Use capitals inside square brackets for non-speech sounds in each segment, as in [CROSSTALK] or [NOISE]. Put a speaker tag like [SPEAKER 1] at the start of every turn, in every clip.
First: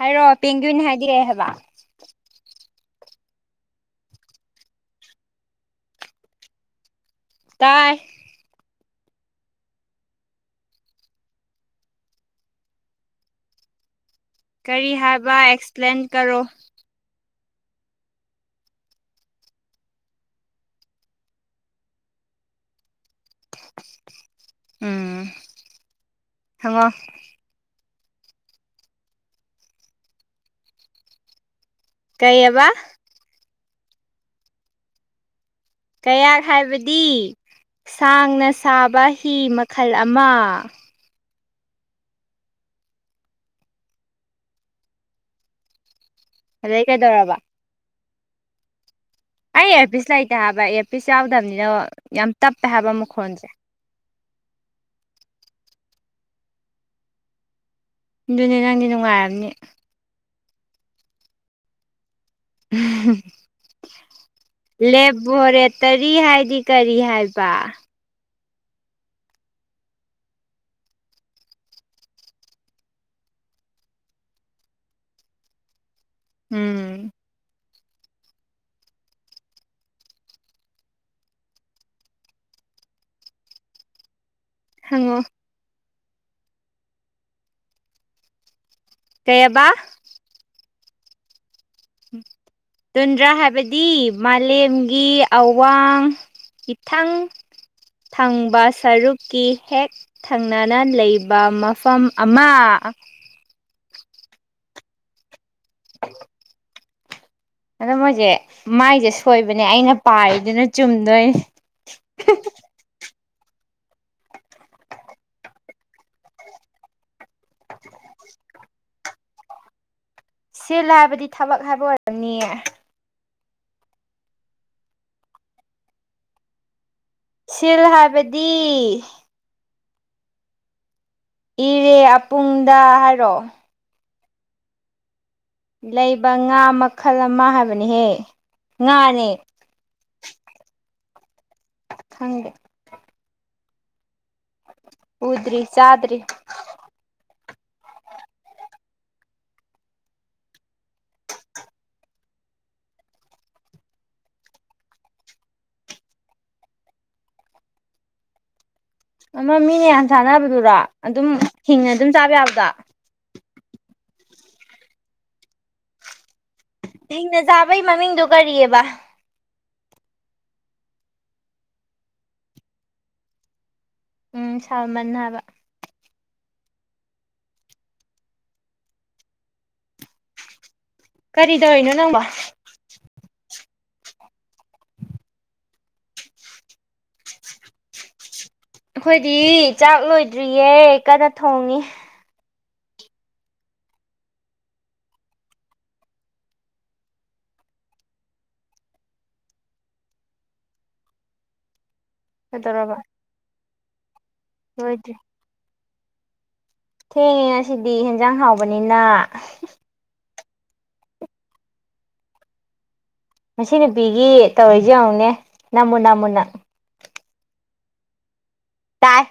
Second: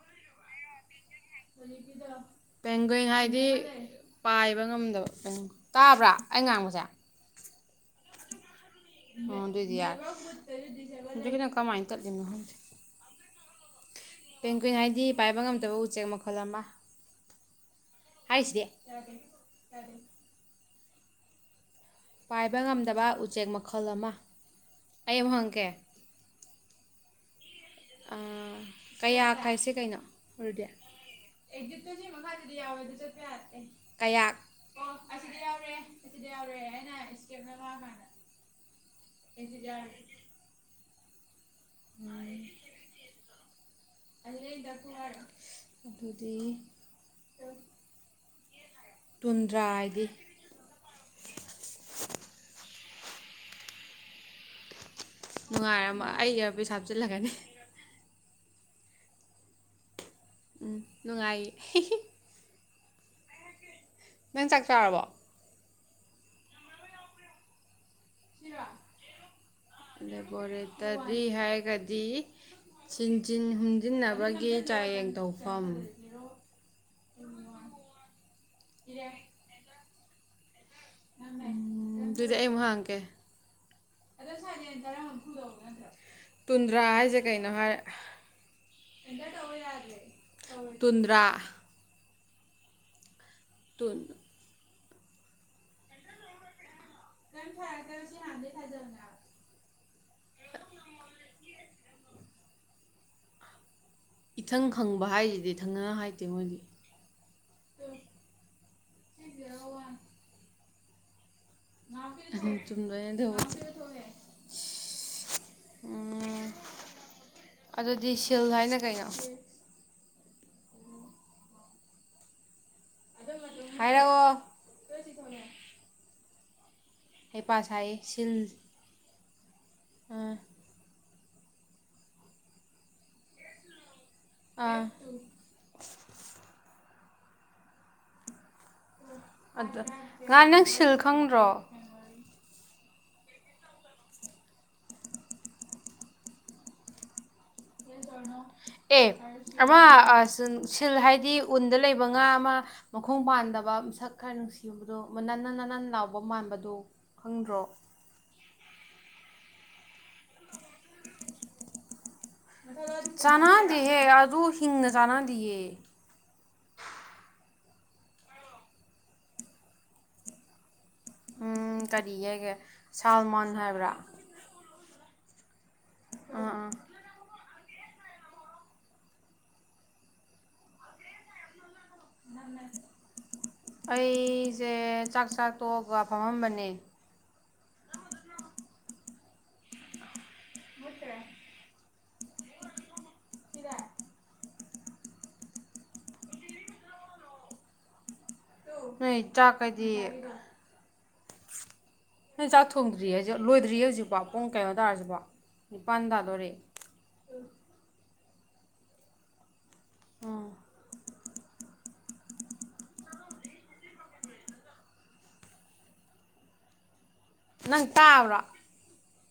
[SPEAKER 1] ꯍꯥꯏꯔꯣꯑꯣ ꯄꯦꯡꯒꯤꯨꯅꯦ ꯍꯥꯏꯗꯤꯔꯦ ꯍꯥꯏꯕ
[SPEAKER 2] ꯄꯦꯡꯒꯦꯡ ꯍꯥꯏꯗꯤ ꯄꯥꯏꯕ ꯉꯝꯗꯕ ꯇꯥꯕ꯭ꯔꯥ ꯑꯩ ꯉꯥꯡꯕꯁꯦ
[SPEAKER 1] ꯇꯥꯏ
[SPEAKER 2] ꯎ ꯑꯗꯨꯗꯤꯅ ꯀꯃꯥꯏꯇꯅ ꯄꯦꯟ ꯀꯨꯏꯟ
[SPEAKER 1] ꯀꯔꯤ
[SPEAKER 2] ꯍꯥꯏꯗꯤ
[SPEAKER 1] ꯍꯥꯏꯕ
[SPEAKER 2] ꯄꯥꯏꯕ ꯉꯝꯗꯕ ꯎꯆꯦꯛ
[SPEAKER 1] ꯑꯦꯛꯁꯄ꯭ꯂꯦꯟ
[SPEAKER 2] ꯃꯈꯜ
[SPEAKER 1] ꯀꯔꯣ
[SPEAKER 2] ꯑꯃ ꯍꯥꯏꯁ ꯗꯦ ꯄꯥꯏꯕ ꯉꯝꯗꯕ ꯆꯦꯛ ꯃꯈꯜ ꯑꯃ ꯑꯩ
[SPEAKER 1] ꯎꯝ
[SPEAKER 2] ꯑꯃꯨꯛ ꯍꯪꯉꯛꯀꯦ
[SPEAKER 1] ꯍꯪꯉꯣ
[SPEAKER 2] ꯑꯥ ꯀꯌꯥꯛ ꯍꯥꯏꯁꯦ ꯀꯩꯅꯣ ꯔꯨꯗꯤ ꯑꯦꯛꯖꯤꯠꯇꯣ ꯁꯤ ꯃꯈꯥꯁꯤꯗ
[SPEAKER 1] ꯀꯩꯑꯕ
[SPEAKER 2] ꯌꯥꯎꯋꯦ ꯑꯗꯣ ꯆꯠꯄ ꯌꯥꯗꯦ ꯀꯌꯥꯛ
[SPEAKER 1] ꯀꯌꯥꯛ ꯍꯥꯏꯕꯗꯤ ꯁꯥꯡꯅ ꯁꯥꯕ ꯍꯤ ꯃꯈꯜ ꯑꯃ
[SPEAKER 2] [UNINTELLIGIBLE] ꯗꯨꯗꯤ
[SPEAKER 1] ꯑꯗꯩ ꯀꯩꯗꯧꯔꯕ ꯑꯩ ꯑꯦꯌꯥꯔꯄꯤꯁ ꯂꯩꯇꯦ ꯍꯥꯏꯕ ꯑꯦꯌꯔꯄꯤꯁ ꯌꯥꯎꯗꯝꯅꯤꯅ ꯌꯥꯝ ꯇꯞꯄꯦ ꯍꯥꯏꯕ ꯃꯛ ꯈꯣꯟꯁꯦ
[SPEAKER 2] ꯅꯨꯡꯉꯥꯏꯔꯝꯃ ꯑꯩ ꯏꯌꯔꯄꯤꯁ ꯍꯥꯞꯆꯤꯜꯂꯒꯅꯤ
[SPEAKER 1] ꯗꯨꯅꯦ ꯅꯪꯗꯤ ꯅꯨꯡꯉꯥꯏꯔꯝꯅꯤ
[SPEAKER 2] ꯎꯝ ꯅꯨꯡꯉꯥꯏ
[SPEAKER 1] [UNINTELLIGIBLE]
[SPEAKER 2] ꯅꯪ ꯆꯥꯛ ꯆꯥꯔꯕꯣ
[SPEAKER 1] ꯂꯦꯕꯣꯔꯦꯠ ꯀꯔꯤ ꯍꯥꯏꯗꯤ ꯀꯔꯤ ꯍꯥꯏꯕ
[SPEAKER 2] ꯂꯦꯕꯣꯔꯦꯇꯔꯤ ꯍꯥꯏꯒꯗꯤ ꯆꯤꯟꯖꯤꯟ ꯍꯨꯝꯖꯤꯟꯅꯕꯒꯤ ꯆꯥꯌꯦꯡ ꯇꯧꯐꯝ
[SPEAKER 1] ꯎꯝ
[SPEAKER 2] [UNINTELLIGIBLE] [INAUDIBLE] ꯗꯨꯗꯤ ꯑꯩ ꯑꯃꯨꯛ ꯍꯪꯉꯛꯀꯦ
[SPEAKER 1] ꯍꯪꯉꯛ ꯑꯣ
[SPEAKER 2] ꯇꯨꯟꯗ꯭ꯔꯥ ꯍꯥꯏꯖꯦ ꯀꯩꯅꯣ ꯍꯥꯏ
[SPEAKER 1] ꯀꯩꯑꯕ
[SPEAKER 2] [UNINTELLIGIBLE] [INAUDIBLE] ꯇꯨꯟꯗ꯭ꯔꯥ
[SPEAKER 1] ꯇꯨꯟ ꯗ꯭ꯔꯥ ꯍꯥꯏꯕꯗꯤ
[SPEAKER 2] ꯇꯨꯟ
[SPEAKER 1] ꯃꯥꯂꯦꯝ ꯀꯤ ꯑꯋꯥꯡ ꯊꯪ ꯊꯪꯕ ꯁꯔꯨꯛꯀꯤ ꯍꯦꯛ ꯊꯪꯅꯅ ꯂꯩꯕ ꯃ ꯄꯝ ꯑꯃ
[SPEAKER 2] ꯏꯊꯪ ꯈꯪꯕ ꯍꯥꯏꯖꯤꯗꯤ ꯊꯪꯪꯅꯅ ꯍꯥꯏꯇꯦ ꯃꯣꯏꯒꯤ
[SPEAKER 1] ꯑꯗꯣ ꯃꯣꯏꯖꯦ ꯃꯥꯏꯖꯦ ꯁꯣꯏꯕꯅꯦ ꯑꯩꯅ ꯄꯥꯏꯔꯤꯗꯨꯅ ꯆꯨꯝꯗꯣꯏꯅꯤ
[SPEAKER 2] ꯆꯨꯝꯗꯣꯏꯅꯤ ꯑꯗꯨꯕꯨ ꯎꯝ ꯑꯗꯨꯗꯤ ꯁꯤꯜ ꯍꯥꯏꯅ ꯀꯩꯅꯣ
[SPEAKER 1] ꯁꯤꯜꯂ ꯍꯥꯏꯕꯗꯤ ꯊꯕꯛ ꯍꯥꯏꯕ ꯑꯣꯏꯔꯝꯅꯤꯌꯦ
[SPEAKER 2] ꯍꯥꯏꯔꯀꯑꯣ
[SPEAKER 1] ꯁꯤꯜ ꯍꯥꯏꯕꯗꯤ
[SPEAKER 2] ꯑꯥ
[SPEAKER 1] ꯏꯔꯦ ꯑꯄꯨꯡꯗ ꯍꯥꯏꯔꯛꯣ
[SPEAKER 2] ꯑꯥ
[SPEAKER 1] ꯂꯩꯕ ꯉꯥꯃꯛ ꯈꯜ ꯑꯃ ꯍꯥꯏꯕꯅꯤꯍꯦ ꯉꯅꯦ
[SPEAKER 2] ꯉꯍ ꯅꯪ ꯁꯤꯜ ꯈꯪꯗ꯭ꯔꯣ
[SPEAKER 1] ꯍꯪꯦ ꯎꯗ꯭ꯔꯤ ꯆꯗ꯭ꯔꯤ
[SPEAKER 2] ꯑꯦ ꯑꯃ ꯁꯤꯜ ꯍꯥꯏꯗꯤ ꯎꯟꯗ ꯂꯩꯕ ꯉꯥ ꯑꯃ ꯃꯈꯣꯡ ꯄꯥꯟꯗꯕ ꯃꯁꯛ ꯈꯔ ꯅꯨꯡꯁꯤꯕꯗꯣ ꯅꯟꯅ ꯅꯟꯅꯟꯅ ꯂꯅꯥꯎꯕ ꯃꯥꯟꯕꯗꯨꯣ ꯈꯪꯗ꯭ꯔꯣ
[SPEAKER 1] ꯃ ꯃꯅꯤ ꯁꯥꯟꯅꯕꯗꯨꯔꯣ ꯑꯗꯨꯝ ꯍꯤꯡꯉ ꯑꯗꯨꯝ ꯆꯥꯕ ꯌꯥꯕꯗ
[SPEAKER 2] ꯍꯦ ꯑꯗꯨ ꯍꯤꯡꯅ ꯆꯥꯟꯅꯗꯤꯌꯦ
[SPEAKER 1] ꯍꯦꯡꯅ ꯆꯥꯕꯒꯤ ꯃꯃꯤꯡꯗꯨ ꯀꯔꯤꯑꯕ
[SPEAKER 2] ꯎꯝ ꯀꯔꯤꯒꯤꯒꯦ ꯁꯜꯃꯟ ꯍꯥꯏꯕ꯭ꯔꯥ
[SPEAKER 1] ꯎꯝ ꯁꯜꯃꯟ ꯍꯥꯏꯕ
[SPEAKER 2] ꯑꯥ ꯑꯥ
[SPEAKER 1] ꯀꯔꯤ ꯇꯅ ꯅꯪꯕ
[SPEAKER 2] ꯑꯩꯁꯦ ꯆꯥꯛ ꯆꯥꯛ ꯇꯣꯛꯑꯒ ꯐꯝꯃꯝꯕꯅꯦ
[SPEAKER 1] ꯑꯩꯈꯣꯏꯗꯤ ꯆꯥꯛ ꯂꯣꯏꯗ꯭ꯔꯤꯌꯦ ꯀꯟꯅ ꯊꯣꯡꯉꯤ
[SPEAKER 2] ꯀꯔ ꯅꯣꯏ ꯆꯥꯛꯀꯗꯤ ꯍ ꯆꯥꯛ
[SPEAKER 1] ꯀꯩꯗꯧꯔꯕ
[SPEAKER 2] ꯊꯣꯡꯗ꯭ꯔꯤ ꯂꯣꯏꯗ꯭ꯔꯤ ꯌꯖꯤꯕ ꯄꯨꯡ ꯀꯩꯅꯣ ꯇꯥꯔꯁꯤꯕꯣ ꯄꯥꯟꯗꯥꯗꯣꯔꯦ
[SPEAKER 1] ꯊꯦꯡ ꯁꯤꯗꯤ ꯍ ꯏꯟꯖꯥꯡ ꯍꯥꯎꯕꯅꯤꯅ
[SPEAKER 2] ꯎꯝ
[SPEAKER 1] ꯉꯁꯤ ꯅꯨꯄꯤꯒꯤ ꯇꯧꯔꯤꯁꯦ ꯌꯦꯡꯉꯨꯅꯦ ꯅꯃꯨ ꯅꯅꯥꯃꯨꯟꯅ
[SPEAKER 2] ꯅꯪ ꯇꯥꯕ꯭ꯔꯣ
[SPEAKER 1] ꯇꯥꯛ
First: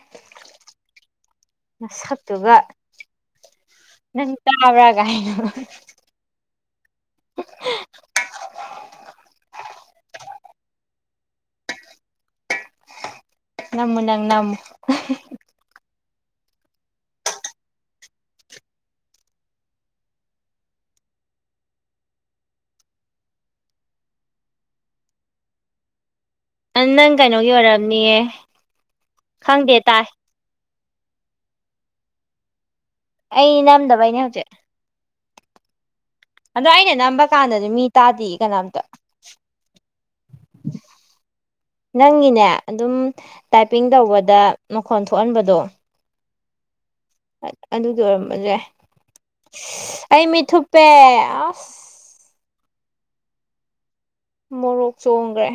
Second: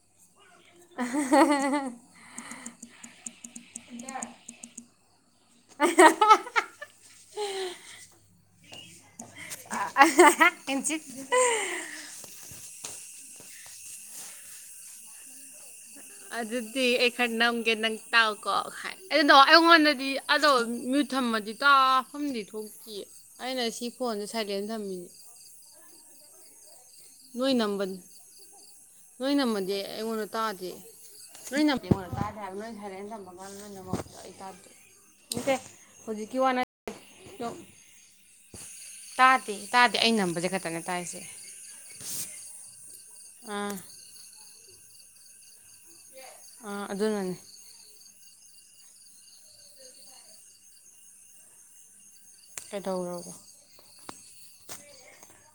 [SPEAKER 1] ꯅꯪ ꯇꯥꯕ꯭ꯔꯥ ꯀꯥꯏꯅ
[SPEAKER 2] ꯀ
[SPEAKER 1] ꯅꯝ ꯅꯪ ꯅꯝ
[SPEAKER 2] ꯑꯗꯨꯗꯤ ꯑꯩ ꯈꯔ ꯅꯝꯒꯦ ꯅꯪ ꯇꯥꯛꯀꯣ ꯍꯥꯏ ꯑꯗꯨꯅ ꯑꯩꯉꯣꯟꯗꯗꯤ ꯑꯗꯣ ꯃꯤꯨ ꯊꯝꯃꯗꯤ ꯇꯥꯐꯝꯗꯤ ꯊꯣꯛꯇ ꯑꯩꯅ ꯁꯤ ꯐꯣꯟꯗꯦ ꯁꯥꯏꯂꯦꯟ ꯊꯝꯃꯤꯅꯦ
[SPEAKER 1] ꯅꯪ ꯀꯩꯅꯣꯒꯤ ꯑꯣꯏꯔꯑꯝꯅꯤꯌꯦ
[SPEAKER 2] ꯂꯣꯏꯅꯃꯗꯤꯦ ꯑꯩꯉꯣꯟꯅ ꯇꯥ ꯂꯃꯤꯉ ꯀ ꯍꯥꯏ ꯅꯣꯏ ꯍꯥꯏꯔꯦꯩꯅ ꯊꯝꯃ ꯀꯥꯟꯗ
[SPEAKER 1] ꯑꯩ
[SPEAKER 2] ꯅ ꯅꯝꯃꯗꯣ
[SPEAKER 1] ꯅꯝꯗꯕꯩꯅꯦ
[SPEAKER 2] ꯑꯩ
[SPEAKER 1] ꯍꯧꯖꯤꯛ
[SPEAKER 2] ꯇꯥꯗꯗꯦ ꯅꯠꯇꯦ ꯍꯧꯖꯤꯛꯀꯤ ꯋꯥꯅ
[SPEAKER 1] ꯑꯗꯣ ꯑꯩꯅ ꯅꯝꯕ ꯀꯥꯟꯗꯗꯤ ꯃꯤ ꯇꯥꯗꯦ ꯀꯅꯥꯝꯇ
[SPEAKER 2] ꯇꯥꯗꯦ ꯇꯥꯗꯦ ꯑꯩ ꯅꯝꯕꯁꯦ ꯈꯛꯇꯅꯦ ꯇꯥꯏꯔꯤꯁꯦ
[SPEAKER 1] ꯅꯪꯒꯤꯅꯦ ꯑꯗꯨꯝ ꯇꯥꯏꯄꯤꯡ ꯇꯧꯕꯗ ꯃꯈꯣꯟ ꯊꯣꯛꯍꯟꯕꯗꯣ
[SPEAKER 2] ꯑ ꯑꯗꯨꯅꯅꯤ
[SPEAKER 1] ꯑꯣꯏꯔꯝꯃꯁꯦ ꯑꯩ ꯃꯤꯠꯊꯨꯞꯄꯦ ꯑꯁ
[SPEAKER 2] ꯀꯩꯗꯧꯔꯒꯦ
[SPEAKER 1] ꯃꯣꯔꯣꯛ ꯆꯣꯡꯈ꯭ꯔꯦ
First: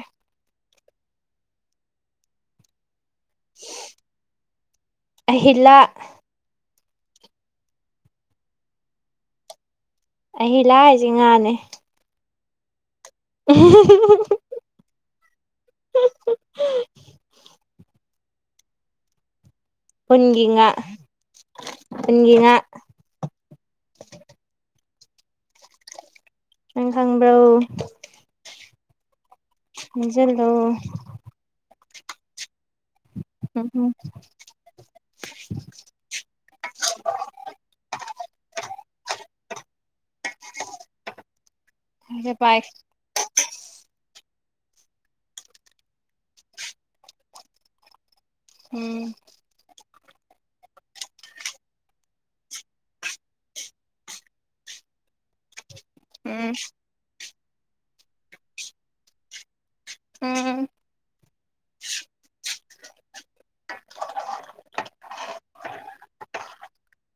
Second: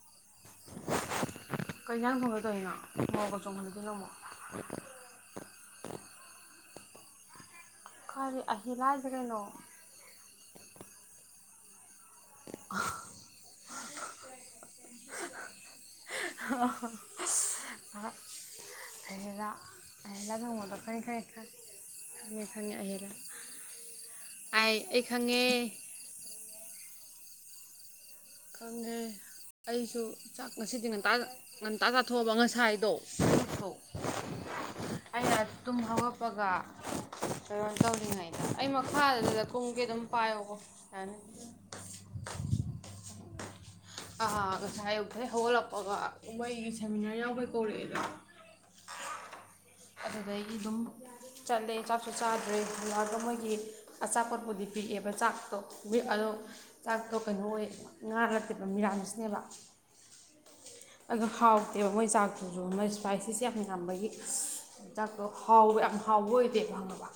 [SPEAKER 2] ꯀꯩ ꯀꯥꯡ ꯈꯨꯝꯕꯗꯧꯔꯤꯅꯣ ꯑꯣ ꯀ ꯆꯅꯃ
[SPEAKER 1] ꯑꯍꯤꯂꯥ
[SPEAKER 2] ꯀꯔꯤ ꯑꯍ ꯂꯥꯏꯁꯦ ꯀꯩꯅꯣ
[SPEAKER 1] ꯑꯩ ꯂꯥꯛꯏꯁꯦ ꯉꯥꯅꯦ
[SPEAKER 2] ꯑ
[SPEAKER 1] [INAUDIBLE]
[SPEAKER 2] ꯂꯩ
[SPEAKER 1] ꯎꯟꯒꯤ
[SPEAKER 2] ꯑꯍꯍꯤꯂꯗ
[SPEAKER 1] ꯉꯥ
[SPEAKER 2] ꯃꯗꯀ ꯈ
[SPEAKER 1] ꯎꯟꯒꯤ ꯉꯥ
[SPEAKER 2] ꯑꯍꯂꯥ ꯑꯩ ꯑꯩ ꯈꯪꯉꯦ
[SPEAKER 1] ꯅꯪ ꯈꯪꯕ꯭ꯔꯣ
[SPEAKER 2] ꯀꯪꯃꯦ ꯑꯩꯁꯨ ꯆꯥꯛ
[SPEAKER 1] ꯅꯤꯡꯁꯤꯡꯂꯣ
[SPEAKER 2] ꯉꯁꯤꯗꯤ ꯉꯟꯇꯥ ꯉ ꯇꯥ ꯀꯥꯊꯑ ꯉꯁꯥꯏ
[SPEAKER 1] ꯎꯝ
[SPEAKER 2] ꯑꯩꯅ ꯇꯨꯝ ꯍꯧꯒꯠꯄꯒ ꯀꯩꯅꯣ ꯇꯧꯅꯤꯡꯉꯩꯗ ꯑꯩ ꯃꯈꯥ ꯊꯨꯝꯒꯤ ꯑꯗꯨꯝ ꯄꯥꯏꯌꯣꯀꯣ ꯌꯥꯅꯤ
[SPEAKER 1] ꯍꯦ ꯄꯥꯏ
[SPEAKER 2] ꯑꯥꯥꯒ ꯁꯥꯥꯏꯦ ꯎꯦ ꯍꯣꯜꯄꯒ ꯃꯣꯏ ꯁꯦꯃꯤꯅꯔ ꯌꯥꯎꯕꯣꯏ ꯀꯣꯂꯦꯖꯗ
[SPEAKER 1] ꯎꯝ
[SPEAKER 2] ꯑꯗꯨꯗꯒꯤ ꯑꯗꯨꯝ ꯆꯠꯂꯦ ꯆꯥꯛꯁꯨ ꯆꯥꯗ꯭ꯔꯦ ꯑꯗꯨꯔꯒ ꯃꯣꯏꯒꯤ ꯑꯆꯥꯄꯣꯠꯄꯨꯗꯤ ꯄꯤꯛꯑꯦꯕ ꯆꯥꯛꯇꯣ ꯑꯗꯣ
[SPEAKER 1] ꯎꯝ
[SPEAKER 2] ꯇꯥꯛꯊꯣꯛ ꯀꯗꯣꯏ ꯉꯥ ꯅꯠꯇꯦꯠꯕ ꯃꯤꯂꯅꯁꯅꯦꯕ
[SPEAKER 1] ꯎꯝ
[SPEAKER 2] ꯑꯗꯨ ꯍꯥꯎꯇꯦꯕ ꯃꯣꯏ ꯆꯥꯛꯇꯣ ꯎꯩꯁ ꯏꯁꯄꯥꯏꯁꯤꯁꯦ ꯌꯥꯝ ꯌꯥꯝꯕꯒꯤ ꯍꯇꯥꯛꯇꯣ ꯍꯥꯎꯕ ꯌꯥꯝ ꯍꯥꯎꯕ ꯑꯣꯏꯗꯦ ꯂꯕ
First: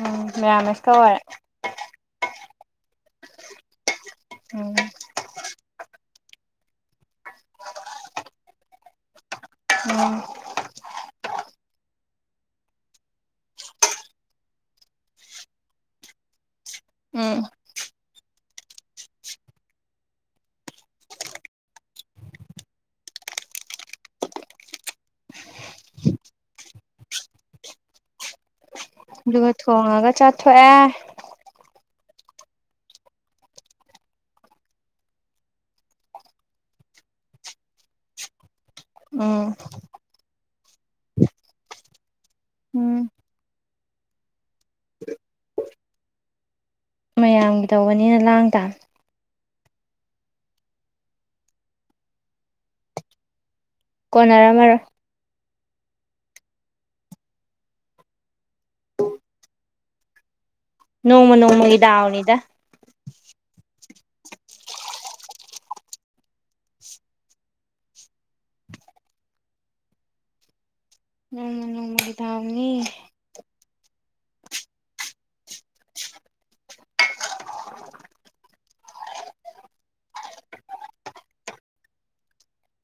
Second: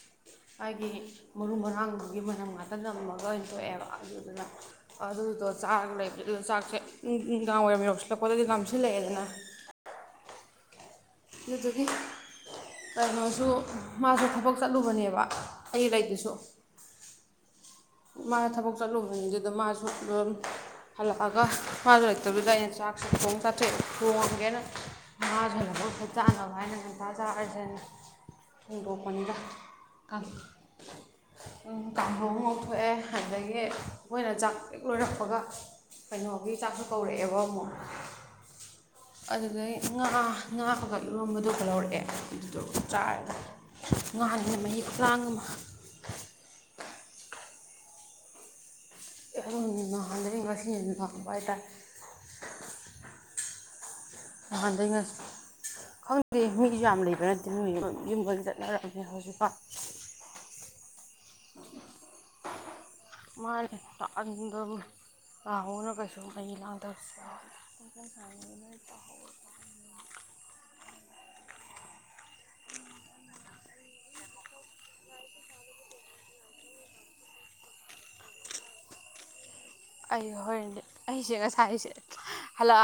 [SPEAKER 1] ꯎꯝ
[SPEAKER 2] ꯑꯩꯒꯤ
[SPEAKER 1] ꯃꯦꯔꯥꯃꯦꯁꯀ ꯑꯣꯏꯔꯦ
[SPEAKER 2] ꯃꯔꯨ ꯃꯔꯥꯡꯗꯨꯒꯤ ꯃꯅꯝ ꯉꯥꯛꯇꯗ ꯑꯃꯨ ꯂꯣꯏ ꯊꯣꯛꯣꯛꯑꯦꯕ ꯑꯗꯨꯗꯨꯅ
[SPEAKER 1] ꯎꯝ
[SPEAKER 2] ꯑꯗꯨꯗꯣ ꯆꯥꯛ ꯂꯩ ꯗꯨꯅ ꯆꯥꯛꯁꯦ ꯅꯨꯡꯗꯥꯡ ꯋꯥꯏꯔꯝ ꯌꯧꯁꯤꯜꯂꯛꯄꯗꯗꯤ ꯉꯥꯝꯁꯤꯜꯂꯛꯑꯦꯗꯅ
[SPEAKER 1] ꯎꯝ
[SPEAKER 2] ꯑꯗꯨꯗꯨꯒꯤ ꯀꯩꯅꯣꯁꯨ ꯃꯥꯁꯨ ꯊꯕꯛ ꯆꯠꯂꯨꯕꯅꯦꯕ ꯑꯩ ꯂꯩꯗꯨꯁꯨ
[SPEAKER 1] ꯎꯝ
[SPEAKER 2] ꯃꯥ ꯊꯕꯛ ꯆꯠꯂꯨꯕꯅꯤꯗꯨꯗ ꯃꯥꯁꯨ ꯗꯨꯝ ꯍꯜꯂꯛꯑꯒ ꯃꯥꯁꯨ ꯂꯩꯇꯕꯗꯨꯗ ꯑꯩꯅ ꯆꯥꯛꯁꯦ ꯊꯣꯡ ꯆꯥꯊꯣꯛꯑ ꯊꯣꯡꯒꯦꯅ ꯃꯥꯁꯨ ꯑꯗꯨ ꯑꯃ ꯍ ꯆꯥꯟꯅꯕ ꯍꯥꯏꯅ ꯅꯤꯡꯄꯥꯥ ꯆꯥꯈꯔꯁꯤꯅꯤ
[SPEAKER 1] ꯑꯗꯨꯨꯒ ꯊꯣꯡꯉꯒ ꯆꯥꯊꯣꯛꯑꯦ
[SPEAKER 2] ꯀꯥꯡꯍꯧꯑꯝ ꯉꯧꯊꯣꯛ ꯊꯣꯛꯑꯦ ꯑꯗꯒꯤ ꯃꯣꯏꯅ ꯆꯥꯛ ꯍꯦꯛ ꯂꯣꯏꯔꯛꯄꯒ ꯀꯩꯅꯣꯒꯤ ꯆꯥꯛꯁꯨ ꯀꯧꯔꯛꯑꯦꯕ ꯑꯃꯨꯛ
[SPEAKER 1] ꯎꯝ
[SPEAKER 2] ꯑꯗꯨꯗꯩ ꯉꯥ ꯉꯥꯒ ꯏꯔꯣꯝꯕꯗꯨꯒ ꯂꯧꯔꯛꯑꯦ ꯑꯗꯨꯗꯣ
[SPEAKER 1] ꯎꯝ
[SPEAKER 2] ꯆꯥꯔꯅꯤ ꯉꯥꯅꯦꯅ ꯃꯍꯤ ꯈꯨꯂꯥꯡ ꯑꯃ
[SPEAKER 1] ꯃꯌꯥꯝꯒꯤ ꯇꯧꯕꯅꯤꯅ ꯂꯥꯡ ꯇꯥꯝ
[SPEAKER 2] ꯈꯪꯗꯦ [UNINTELLIGIBLE] ꯅꯍꯥꯟꯗꯩ ꯉꯁꯤꯅ ꯍꯦꯟ ꯂꯥꯡꯕ ꯍꯥꯏ ꯇꯥꯔꯦ
[SPEAKER 1] ꯀꯣꯟꯅꯔꯝꯃꯔꯣꯏ
[SPEAKER 2] ꯅꯍꯥꯟꯗꯩ ꯉ ꯈꯪꯗꯦ ꯃꯤꯁꯨ ꯌꯥꯝ ꯂꯩꯕ ꯅꯠꯇꯦ ꯅꯣꯏ [UNINTELLIGIBLE] ꯌꯨꯝ ꯂꯣꯏ ꯆꯠꯅꯔꯝꯃꯅꯤ ꯍꯧꯖꯤꯛꯀꯥꯟ
[SPEAKER 1] ꯅꯣꯡꯃ ꯅꯣꯡꯃꯒꯤ ꯗꯥꯎꯅꯤꯗ
[SPEAKER 2] ꯑꯟꯗ ꯇꯥꯎꯔꯒꯁꯨ ꯃꯍꯤ ꯂꯥꯡꯗꯕꯁꯨ ꯌꯥꯎ
[SPEAKER 1] ꯅꯣꯡꯃ ꯅꯣꯡꯃꯒꯤ ꯗꯥꯎꯅꯤ [UNINTELLIGIBLE]
[SPEAKER 2] ꯑꯩ ꯍꯣꯏꯔꯦꯟꯗꯤ ꯑꯩꯁꯦ ꯉꯁꯥꯏꯁꯦ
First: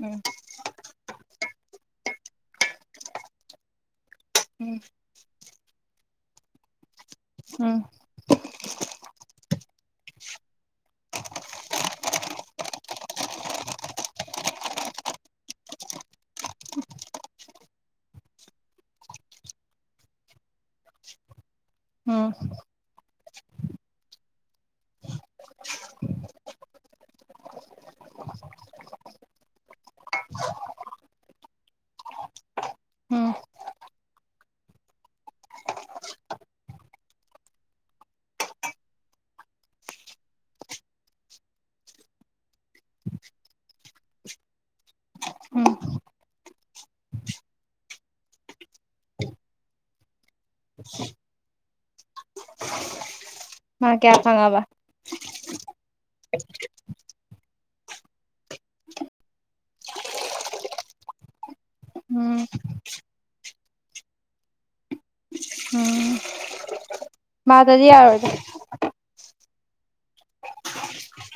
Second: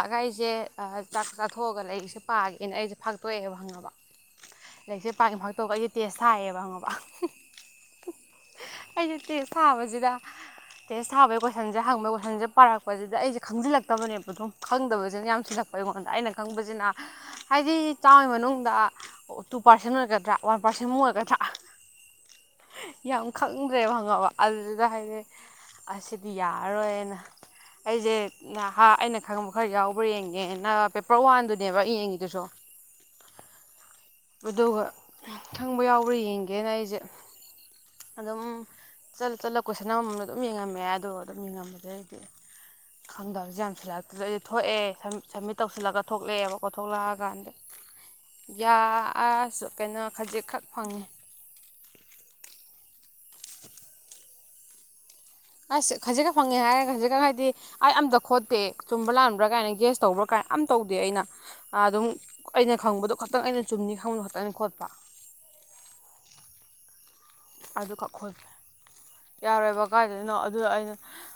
[SPEAKER 1] ꯎꯝ
[SPEAKER 2] ꯑꯩꯁꯦ ꯑ ꯆꯥꯛꯁꯨ ꯆꯥ ꯊꯣꯛꯑꯒ ꯂꯩꯔꯤꯛꯁꯦ ꯄꯥꯒꯦꯅ ꯑꯩꯁꯦ ꯐꯥꯇꯣꯛꯑꯦꯕ ꯈꯪꯉꯕ
[SPEAKER 1] ꯇ ꯎꯝ
[SPEAKER 2] ꯑꯗꯨꯒ ꯑꯩꯁꯦ ꯇꯦꯁ ꯊꯥꯏꯌꯦꯕ ꯈꯪꯉꯕ
[SPEAKER 1] ꯎꯝ
[SPEAKER 2] ꯑꯩꯖꯦ ꯇꯦꯁ ꯊꯥꯕꯁꯤꯗ ꯇꯦꯁ ꯊꯥꯕꯩ ꯒꯣꯏ ꯁꯟꯁꯦ ꯍꯪꯕ ꯀꯣꯏꯁꯟꯁꯦ ꯄꯥꯔꯛꯄꯁꯤꯗ ꯑꯩꯖꯦ ꯈꯪꯖꯤꯜꯂꯛꯇꯕꯅꯦꯕ ꯑꯗꯨꯝ ꯈꯪꯗꯕꯁꯤꯅ ꯌꯥꯝꯁꯤꯜꯂꯛꯄ ꯑꯩꯉꯣꯟꯗ ꯑꯩꯅ ꯈꯪꯕꯁꯤꯅ ꯍꯥꯏꯗꯤ ꯆꯥꯝꯃꯩ ꯃꯅꯨꯡꯗ ꯇꯨ ꯄꯥꯔꯁꯦꯟ ꯑꯣꯏꯒꯗ꯭ꯔꯥ ꯋꯥꯟ ꯄꯥꯔꯁꯦꯟꯃꯨꯛ ꯑꯣꯏꯒꯗ꯭ꯔꯥ
[SPEAKER 1] ꯎꯝ
[SPEAKER 2] ꯌꯥꯝ ꯈꯪꯗ꯭ꯔꯦꯕ ꯈꯪꯉꯕ ꯑꯗꯨꯗ ꯍꯥꯏꯗꯤ ꯑꯁꯤꯗꯤ ꯌꯥꯔꯔꯣꯏꯅ ꯑꯩꯖꯦ ꯅꯍꯥ ꯑꯩꯅ ꯈꯪꯕ ꯈꯔ ꯌꯥꯎꯕ꯭ꯔꯥ ꯌꯦꯡꯒꯦꯅ ꯄꯦꯄꯔ ꯋꯥꯟꯗꯨꯅꯦꯕ ꯌꯦꯡꯉꯤꯗꯨꯁꯨ
[SPEAKER 1] ꯎꯝ
[SPEAKER 2] ꯑꯗꯨꯒ ꯈꯪꯕ ꯌꯥꯎꯕ꯭ꯔꯥ ꯌꯦꯡꯒꯦꯅ ꯑꯩꯁꯦ ꯑꯗꯨꯝ ꯆꯠꯂ ꯆꯠꯂ ꯀꯣꯏꯁꯟ ꯑꯃꯃꯝ ꯑꯗꯨꯝ ꯌꯦꯡꯉꯝꯃꯦ ꯑꯗꯨꯒ ꯑꯗꯨꯝ ꯌꯦꯡꯉꯝꯕꯗꯩ ꯈꯪꯗꯕꯁꯦ ꯌꯥꯝꯁꯤꯜꯂꯛꯇ꯭ꯔꯩ ꯊꯣꯛꯑꯦ ꯁꯝꯃꯤ ꯁꯝꯃꯤꯠ
[SPEAKER 1] ꯎꯝ
[SPEAKER 2] ꯇꯧꯁꯤꯜꯂꯒ ꯊꯣꯛꯂꯛꯑꯦꯕꯀꯣ ꯊꯣꯛꯂꯛꯑꯀꯥꯟꯗ ꯌꯥ ꯑꯥꯁ ꯀꯩꯅꯣ ꯈꯖꯤꯛꯈꯛ ꯐꯪꯉꯦ
[SPEAKER 1] ꯃꯥꯛ ꯀꯌꯥ ꯐꯪꯉꯕ
[SPEAKER 2] ꯑꯁ ꯈꯖꯤꯛ ꯈꯛ ꯐꯪꯉꯦ ꯍꯥꯏꯔꯒ ꯈꯖꯤꯛ ꯈꯛ ꯍꯥꯏꯗꯤ ꯑꯩ ꯑꯝꯇ ꯈꯣꯠꯇꯦ ꯆꯨꯝꯕ꯭ꯔꯥ ꯂꯥꯟꯕ꯭ꯔꯥ ꯀꯥꯏꯅ ꯒꯦꯁ ꯇꯧꯕ꯭ꯔꯥ ꯀꯥꯏꯅ ꯑꯝ ꯇꯧꯗꯦ ꯑꯩꯅ ꯑꯗꯨꯝ
[SPEAKER 1] ꯎꯝ
[SPEAKER 2] ꯑꯩꯅ ꯈꯪꯕꯗꯣ ꯈꯛꯇꯪ ꯑꯩꯅ ꯆꯨꯝꯅꯤ ꯈꯪꯕꯗꯣ ꯈꯇꯪꯅꯦ ꯈꯣꯠꯄ
[SPEAKER 1] ꯎꯝ ꯃꯥꯗꯗꯤ
[SPEAKER 2] ꯑꯗꯨꯈꯛ
[SPEAKER 1] ꯌꯥꯔꯣꯏꯗ
[SPEAKER 2] ꯈꯣꯠꯄ ꯌꯥꯔꯣꯏꯕ ꯀꯥꯏꯗꯩꯅꯣ ꯑꯗꯨ ꯑꯩꯅ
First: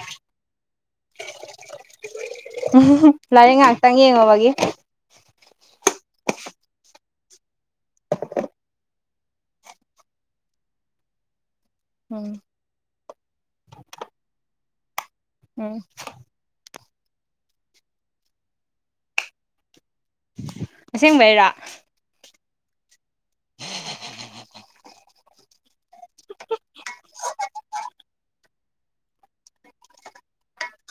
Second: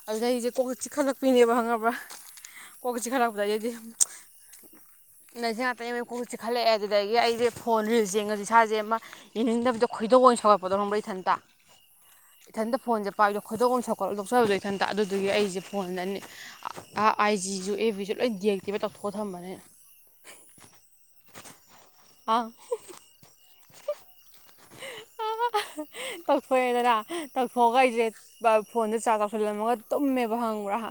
[SPEAKER 2] ꯑꯗꯨꯗꯩ ꯑꯩꯁꯦ ꯀꯣꯛ ꯆꯤꯛꯈꯠꯂꯛꯄꯤꯅꯦꯕ ꯈꯪꯉꯕ꯭ꯔꯥ
[SPEAKER 1] ꯎꯝ ꯍꯨꯝ
[SPEAKER 2] ꯀꯣꯛꯁꯦ
[SPEAKER 1] ꯍꯨꯝ
[SPEAKER 2] ꯆꯤꯛꯈꯠꯂꯛꯄꯗ
[SPEAKER 1] ꯂꯥꯏꯔꯤꯛ ꯉꯥꯛꯇꯪ ꯌꯦꯡꯉꯨꯕꯒꯤ
[SPEAKER 2] ꯅꯩꯁꯦ ꯉꯥꯇꯪ ꯌꯦꯡ [UNINTELLIGIBLE] ꯀꯣꯛꯁꯦ ꯆꯤꯈꯛꯠꯂꯛꯑꯦ ꯑꯗꯨꯗꯒꯤ ꯑꯩꯁꯦ ꯐꯣꯟ ꯔꯤꯜꯁ ꯌꯦꯡꯉꯗꯤ ꯏꯁꯥꯁꯦ ꯑꯃ ꯌꯦꯡꯅꯤꯡꯗꯕꯗꯣ ꯈꯣꯏꯗꯧ ꯑꯣꯏꯅ ꯁꯧꯒꯠ ꯕꯣꯗꯧꯔꯝꯕ꯭ꯔꯣ ꯏꯊꯟꯇ
[SPEAKER 1] ꯎꯝ
[SPEAKER 2] ꯏꯊꯟꯇ ꯐꯣꯟꯁꯦ ꯄꯥꯏꯕꯗ ꯈꯣꯏꯗꯧ ꯑꯣꯏ ꯁꯥꯎꯒꯠꯂ ꯇꯣꯛꯆꯕꯗꯣ ꯏꯊꯟꯇ ꯑꯗꯨꯗꯨꯒꯤ ꯑꯩꯁꯦ
[SPEAKER 1] ꯎꯝ
[SPEAKER 2] ꯐꯣꯟꯗꯅꯤ ꯑ ꯑꯥꯏ ꯖꯤꯁꯨ ꯑꯦ ꯕꯤꯁꯨ ꯂꯣꯏ ꯗꯤꯑꯦꯛꯇꯤꯕꯧꯠ ꯇꯧꯊꯣꯛꯑ ꯊꯝꯕꯅꯦ ꯑꯩꯅ
[SPEAKER 1] ꯑꯁꯦꯡꯕꯩꯔꯣ
[SPEAKER 2] ꯑꯥ ꯑꯥ ꯑꯍ ꯇꯧꯊꯣꯛꯑꯦꯗꯅ ꯇꯧꯊꯣꯛꯑꯒ ꯑꯩꯖꯦ ꯕ ꯐꯣꯟꯖꯧ ꯆꯥꯔ꯭ꯁ ꯇꯧꯁꯜꯂꯝꯃꯒ ꯇꯨꯝꯃꯦꯕ ꯈꯪꯕ꯭ꯔꯥꯍ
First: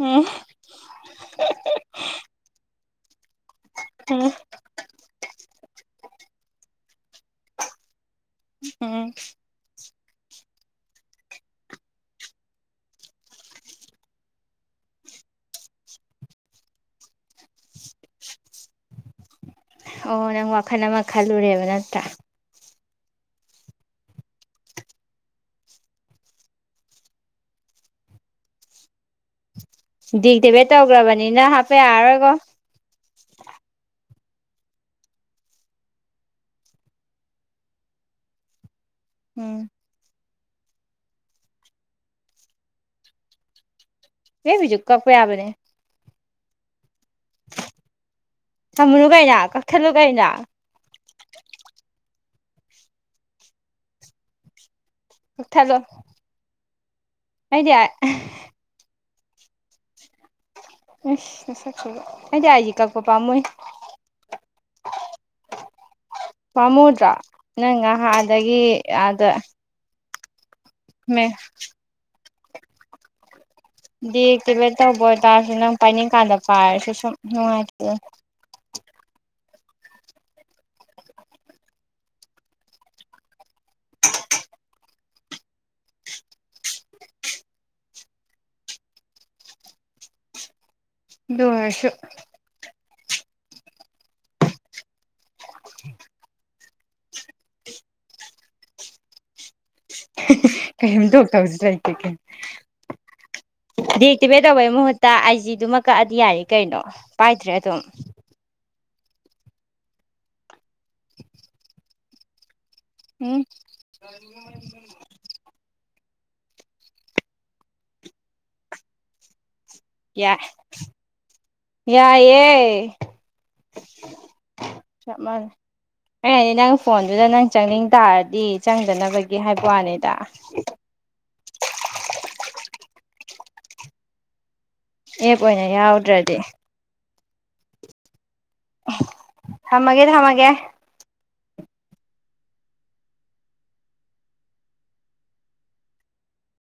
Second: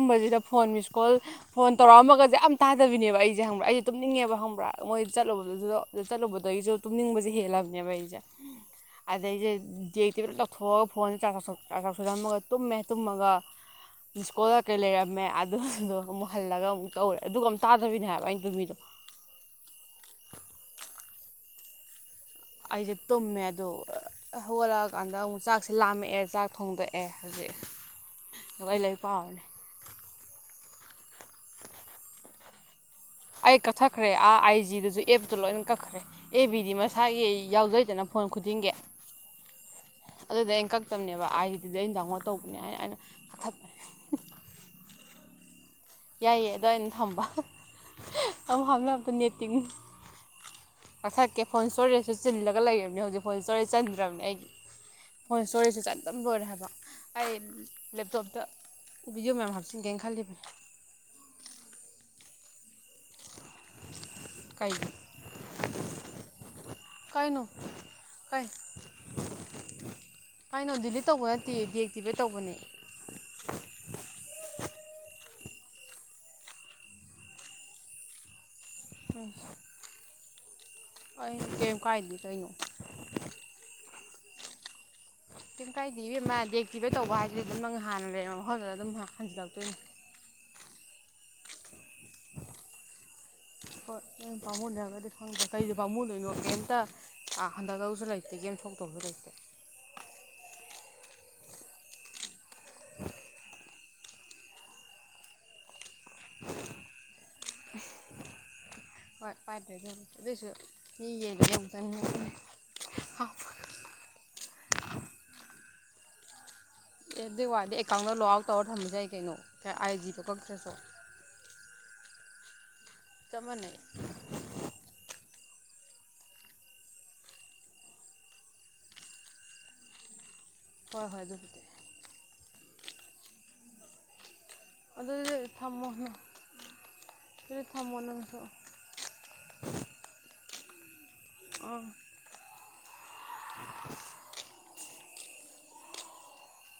[SPEAKER 1] ꯎꯝ
[SPEAKER 2] ꯐꯣꯟ ꯃꯤꯁ ꯀꯣꯜ ꯐꯣꯟ ꯇꯧꯔꯛꯑꯝꯕꯒꯁꯦ ꯑꯝ ꯇꯥꯗꯕꯤꯅꯦꯕ ꯑꯩꯁꯦ ꯈꯪꯕ꯭ꯔꯥ ꯑꯩꯁꯦ
[SPEAKER 1] ꯎꯝ
[SPEAKER 2] ꯇꯨꯝꯅꯤꯡꯉꯦꯕ ꯈꯪꯕ꯭ꯔꯥ ꯃꯣꯏ ꯆꯠꯂꯨꯕꯗꯨꯗꯣ ꯆꯠꯂꯨꯕꯗꯒꯤꯁꯨ ꯇꯨꯝꯅꯤꯡꯕꯁꯦ ꯍꯦꯜꯂꯕꯅꯦꯕ ꯑꯩꯁꯦ ꯁꯦ
[SPEAKER 1] ꯎꯝ
[SPEAKER 2] ꯑꯗꯩꯖꯦ ꯗꯤꯑꯦꯛꯇꯤꯚꯦꯠ ꯇꯧꯊꯣꯛꯑ ꯐꯣꯟꯁꯦ ꯆꯥꯔ꯭ꯁ ꯇꯧꯁꯜ ꯆꯥꯔ꯭ꯁ ꯇꯧꯁꯜꯂꯝꯃꯒ ꯇꯨꯝꯃꯦ ꯇꯨꯝꯃꯒ ꯃꯤꯁꯀꯣꯜ ꯀꯀꯩ ꯂꯩꯔꯝꯃꯦ ꯑꯗꯨꯗꯣ ꯑꯃꯨꯛ ꯍꯜꯂꯒ ꯑꯃꯨꯛ ꯇꯧꯔꯦ ꯑꯗꯨꯒ ꯑꯝ ꯇꯥꯗꯕꯤꯅꯦ ꯍꯥꯏꯕ ꯑꯩꯅ ꯇꯨꯝꯃꯤꯗꯣ
[SPEAKER 1] ꯑꯣ ꯅꯪ ꯋꯥꯈꯜ ꯑꯃ ꯈꯜꯂꯨꯔꯦꯕ ꯅꯠꯇ꯭ꯔꯥ
[SPEAKER 2] ꯑꯩꯖꯦ ꯇꯨꯝꯃꯦ ꯑꯗꯨꯑ ꯍꯧꯒꯠꯂꯛꯑꯀꯥꯟꯗ ꯑꯃꯨꯛ ꯆꯥꯛꯁꯦ ꯂꯥꯝꯃꯛꯑꯦ ꯆꯥꯛ ꯊꯣꯡꯗꯣꯛꯑꯦ ꯍꯧꯖꯤꯛ ꯑꯗꯨꯒ ꯑꯩ ꯂꯩꯔꯤꯛ ꯄꯥꯎꯔꯅꯤ
[SPEAKER 1] ꯗꯤꯑꯦꯛꯇꯤꯕꯦꯠ ꯇꯧꯒ꯭ꯔꯕꯅꯤꯅ ꯍꯥꯞꯄ ꯌꯥꯔꯣꯏꯀꯣ
[SPEAKER 2] ꯑꯩ ꯀꯛꯊꯠꯈ꯭ꯔꯦ ꯑꯥ ꯑꯥꯏ ꯖꯤꯗꯨꯁꯨ ꯑꯦꯞꯇꯨ ꯂꯣꯏꯅ ꯀꯛꯈ꯭ꯔꯦ ꯑꯦ ꯕꯤꯗꯤ ꯃꯁꯥꯒꯤ ꯑꯩ ꯌꯥꯎꯖꯩꯗꯅ ꯐꯣꯟ ꯈꯨꯗꯤꯡꯒꯤ
[SPEAKER 1] ꯎꯝ
[SPEAKER 2] ꯑꯗꯨꯗ ꯑꯩꯅ ꯀꯛꯇꯝꯅꯦꯕ ꯑꯥꯏ ꯖꯤꯗꯨꯗꯤ ꯑꯩꯅ ꯗꯥꯎꯟꯂꯣꯗ ꯇꯧꯕꯅꯦ ꯍꯥꯏꯅ ꯑꯩꯅ ꯀꯛꯊꯠꯄꯅꯦ
[SPEAKER 1] ꯑꯦꯞ ꯕꯤ ꯖꯨ ꯀꯛꯄ ꯌꯥꯕꯅꯦ
[SPEAKER 2] ꯌꯥꯏꯌꯦ ꯑꯗꯅ ꯊꯝꯕ ꯑꯃꯨꯛ
[SPEAKER 1] ꯊꯃꯅꯨ
[SPEAKER 2] ꯍꯥꯞꯅꯕꯗ
[SPEAKER 1] ꯀꯥꯏꯅ ꯀꯛꯈꯦꯜꯂꯨ ꯀꯥꯏꯅ
[SPEAKER 2] ꯀꯥꯊꯛꯀꯦ ꯐꯣꯟ ꯏꯁꯇꯣꯔꯦꯖꯁꯨ ꯆꯤꯜꯂꯒ ꯂꯩꯔꯕꯅꯤ ꯍꯧꯖꯤꯛ ꯐꯣꯟ ꯏꯁꯇꯣꯔꯦꯖ ꯆꯟꯗ꯭ꯔꯕꯅꯤ ꯑꯩꯒꯤ ꯍꯣꯏ
[SPEAKER 1] ꯀꯛꯊꯠꯂꯣ
[SPEAKER 2] ꯏꯁꯣꯔꯤꯁꯤ ꯆ ꯑꯗꯨꯝ ꯂꯣꯏꯔꯦ ꯍꯥꯏꯕ ꯑꯩ
[SPEAKER 1] ꯑꯩꯗꯤ ꯑꯁ
[SPEAKER 2] ꯂꯦꯞꯇꯣꯞꯇ ꯕꯤꯌꯝ ꯃꯌꯥꯝ ꯍꯥꯞꯆꯤꯟꯟꯒꯦꯅ ꯈꯜꯂꯤꯕ
[SPEAKER 1] ꯁꯁꯛꯕ ꯑꯩꯗꯤ ꯑꯩꯗꯤ ꯀꯛꯄ ꯄꯥꯝꯃꯣꯏ
[SPEAKER 2] ꯀꯩꯅꯣ
[SPEAKER 1] ꯄꯥꯝꯃꯨꯗ꯭ꯔꯥ
[SPEAKER 2] ꯀꯩꯅꯣ
[SPEAKER 1] ꯅꯪ
[SPEAKER 2] ꯀꯩ
[SPEAKER 1] ꯉꯥꯏꯍꯥꯗꯒꯤ ꯑꯥꯗ
[SPEAKER 2] ꯀꯩꯅꯣ ꯗꯤꯂꯤꯠ ꯇꯧꯕ
[SPEAKER 1] ꯃꯦ
[SPEAKER 2] ꯅꯠꯇꯦꯗꯤ ꯑꯦꯛꯇꯤꯚꯦꯠ ꯇꯧꯕꯅꯦ
[SPEAKER 1] ꯗꯤ ꯑꯦꯛꯇꯤꯚꯦꯠ ꯇꯧꯕ ꯑꯣꯏꯇꯥꯔꯁꯨ ꯅꯪ ꯄꯥꯏꯅꯤꯡꯀꯥꯟꯗ ꯄꯥꯏꯔꯁꯨ ꯁꯨꯝ ꯅꯨꯡꯉꯥꯏꯇꯦ
[SPEAKER 2] ꯎꯝ ꯑꯩ ꯀꯔꯤ ꯀꯥꯏꯗꯤ ꯀꯩꯅꯣ ꯀꯔꯤ ꯀꯥꯏꯗ ꯑꯃ ꯗꯦꯛꯇꯤꯚ ꯇꯧꯕ ꯍꯥꯏꯁꯤꯗꯤ ꯑꯗꯨꯝ ꯅꯪ ꯍꯥꯟꯅ ꯂꯩꯔꯝꯕ ꯃꯐꯝꯗꯨꯗ ꯑꯗꯨꯝ ꯍꯟꯖꯤꯜꯂꯛꯇꯣꯏꯅꯦ
[SPEAKER 1] ꯣꯁꯨ
[SPEAKER 2] ꯀꯃꯅ ꯀꯗꯤ ꯍ ꯀꯩꯗ ꯄꯥꯝꯃꯨ ꯂꯣꯏꯅꯣꯒꯦ ꯑꯛꯇ ꯍꯟꯊꯗꯕꯁꯨ ꯂꯩꯇꯦ ꯒꯦꯝ ꯁꯣꯛꯇꯕꯁꯨ ꯂꯩꯇꯦ
[SPEAKER 1] ꯀꯔꯤꯝꯇꯣꯛ ꯇꯧꯁꯤ ꯂꯩꯇꯦ ꯀꯦ
[SPEAKER 2] [UNINTELLIGIBLE]
[SPEAKER 1] ꯗꯤ ꯑꯦꯛꯇꯤꯚꯦꯠ ꯇꯧꯕꯒꯤ ꯃꯍꯨꯠꯇ ꯑꯩꯁꯤꯗꯨꯃꯛ ꯀꯛꯑꯗꯤ ꯌꯥꯏ ꯀꯩꯅꯣ ꯄꯥꯏꯗ꯭ꯔꯦ ꯑꯗꯨꯝ
[SPEAKER 2] ꯍꯣꯏ ꯄꯥꯏꯗ ꯑꯗꯨꯁꯨ ꯌꯦꯇ
[SPEAKER 1] ꯎꯝ
[SPEAKER 2] ꯑꯦꯐ ꯕꯤ ꯋꯥꯏꯗ ꯑꯦꯀꯥꯎꯟꯗ ꯂꯣꯛ ꯑꯥꯎꯠ ꯇꯧꯔ ꯊꯝꯖꯩ ꯀꯩꯅꯣ ꯑꯥꯏ ꯖꯤꯗꯣ
[SPEAKER 1] ꯌꯥꯏ
[SPEAKER 2] ꯀꯛꯇ꯭ꯔꯁꯨ
[SPEAKER 1] ꯌꯥꯏ ꯑꯦꯌꯦꯏ
[SPEAKER 2] ꯇꯞ ꯃꯅꯤ
[SPEAKER 1] ꯍꯗꯤ ꯅꯪ ꯐꯣꯟꯗꯨꯗ ꯅꯪ ꯆꯪꯅꯤꯡ ꯇꯥꯔꯗꯤ ꯆꯪꯗꯅꯕꯒꯤ ꯍꯥꯏꯕ ꯋꯥꯅꯤꯗ
[SPEAKER 2] ꯍꯣꯏ ꯍꯣꯏ ꯑꯗꯨꯦ
[SPEAKER 1] ꯑꯦꯞ
[SPEAKER 2] ꯑꯗꯨꯗꯤ
[SPEAKER 1] ꯑꯣꯏꯅ ꯌꯥꯎꯗ꯭ꯔꯗꯤ
[SPEAKER 2] ꯑꯗꯨ ꯊꯝꯃꯣ ꯅꯪꯁꯨꯣ
[SPEAKER 1] ꯊꯃꯒꯦꯗꯤ ꯊꯃꯒꯦ [UNINTELLIGIBLE]
[SPEAKER 2] ꯑꯣ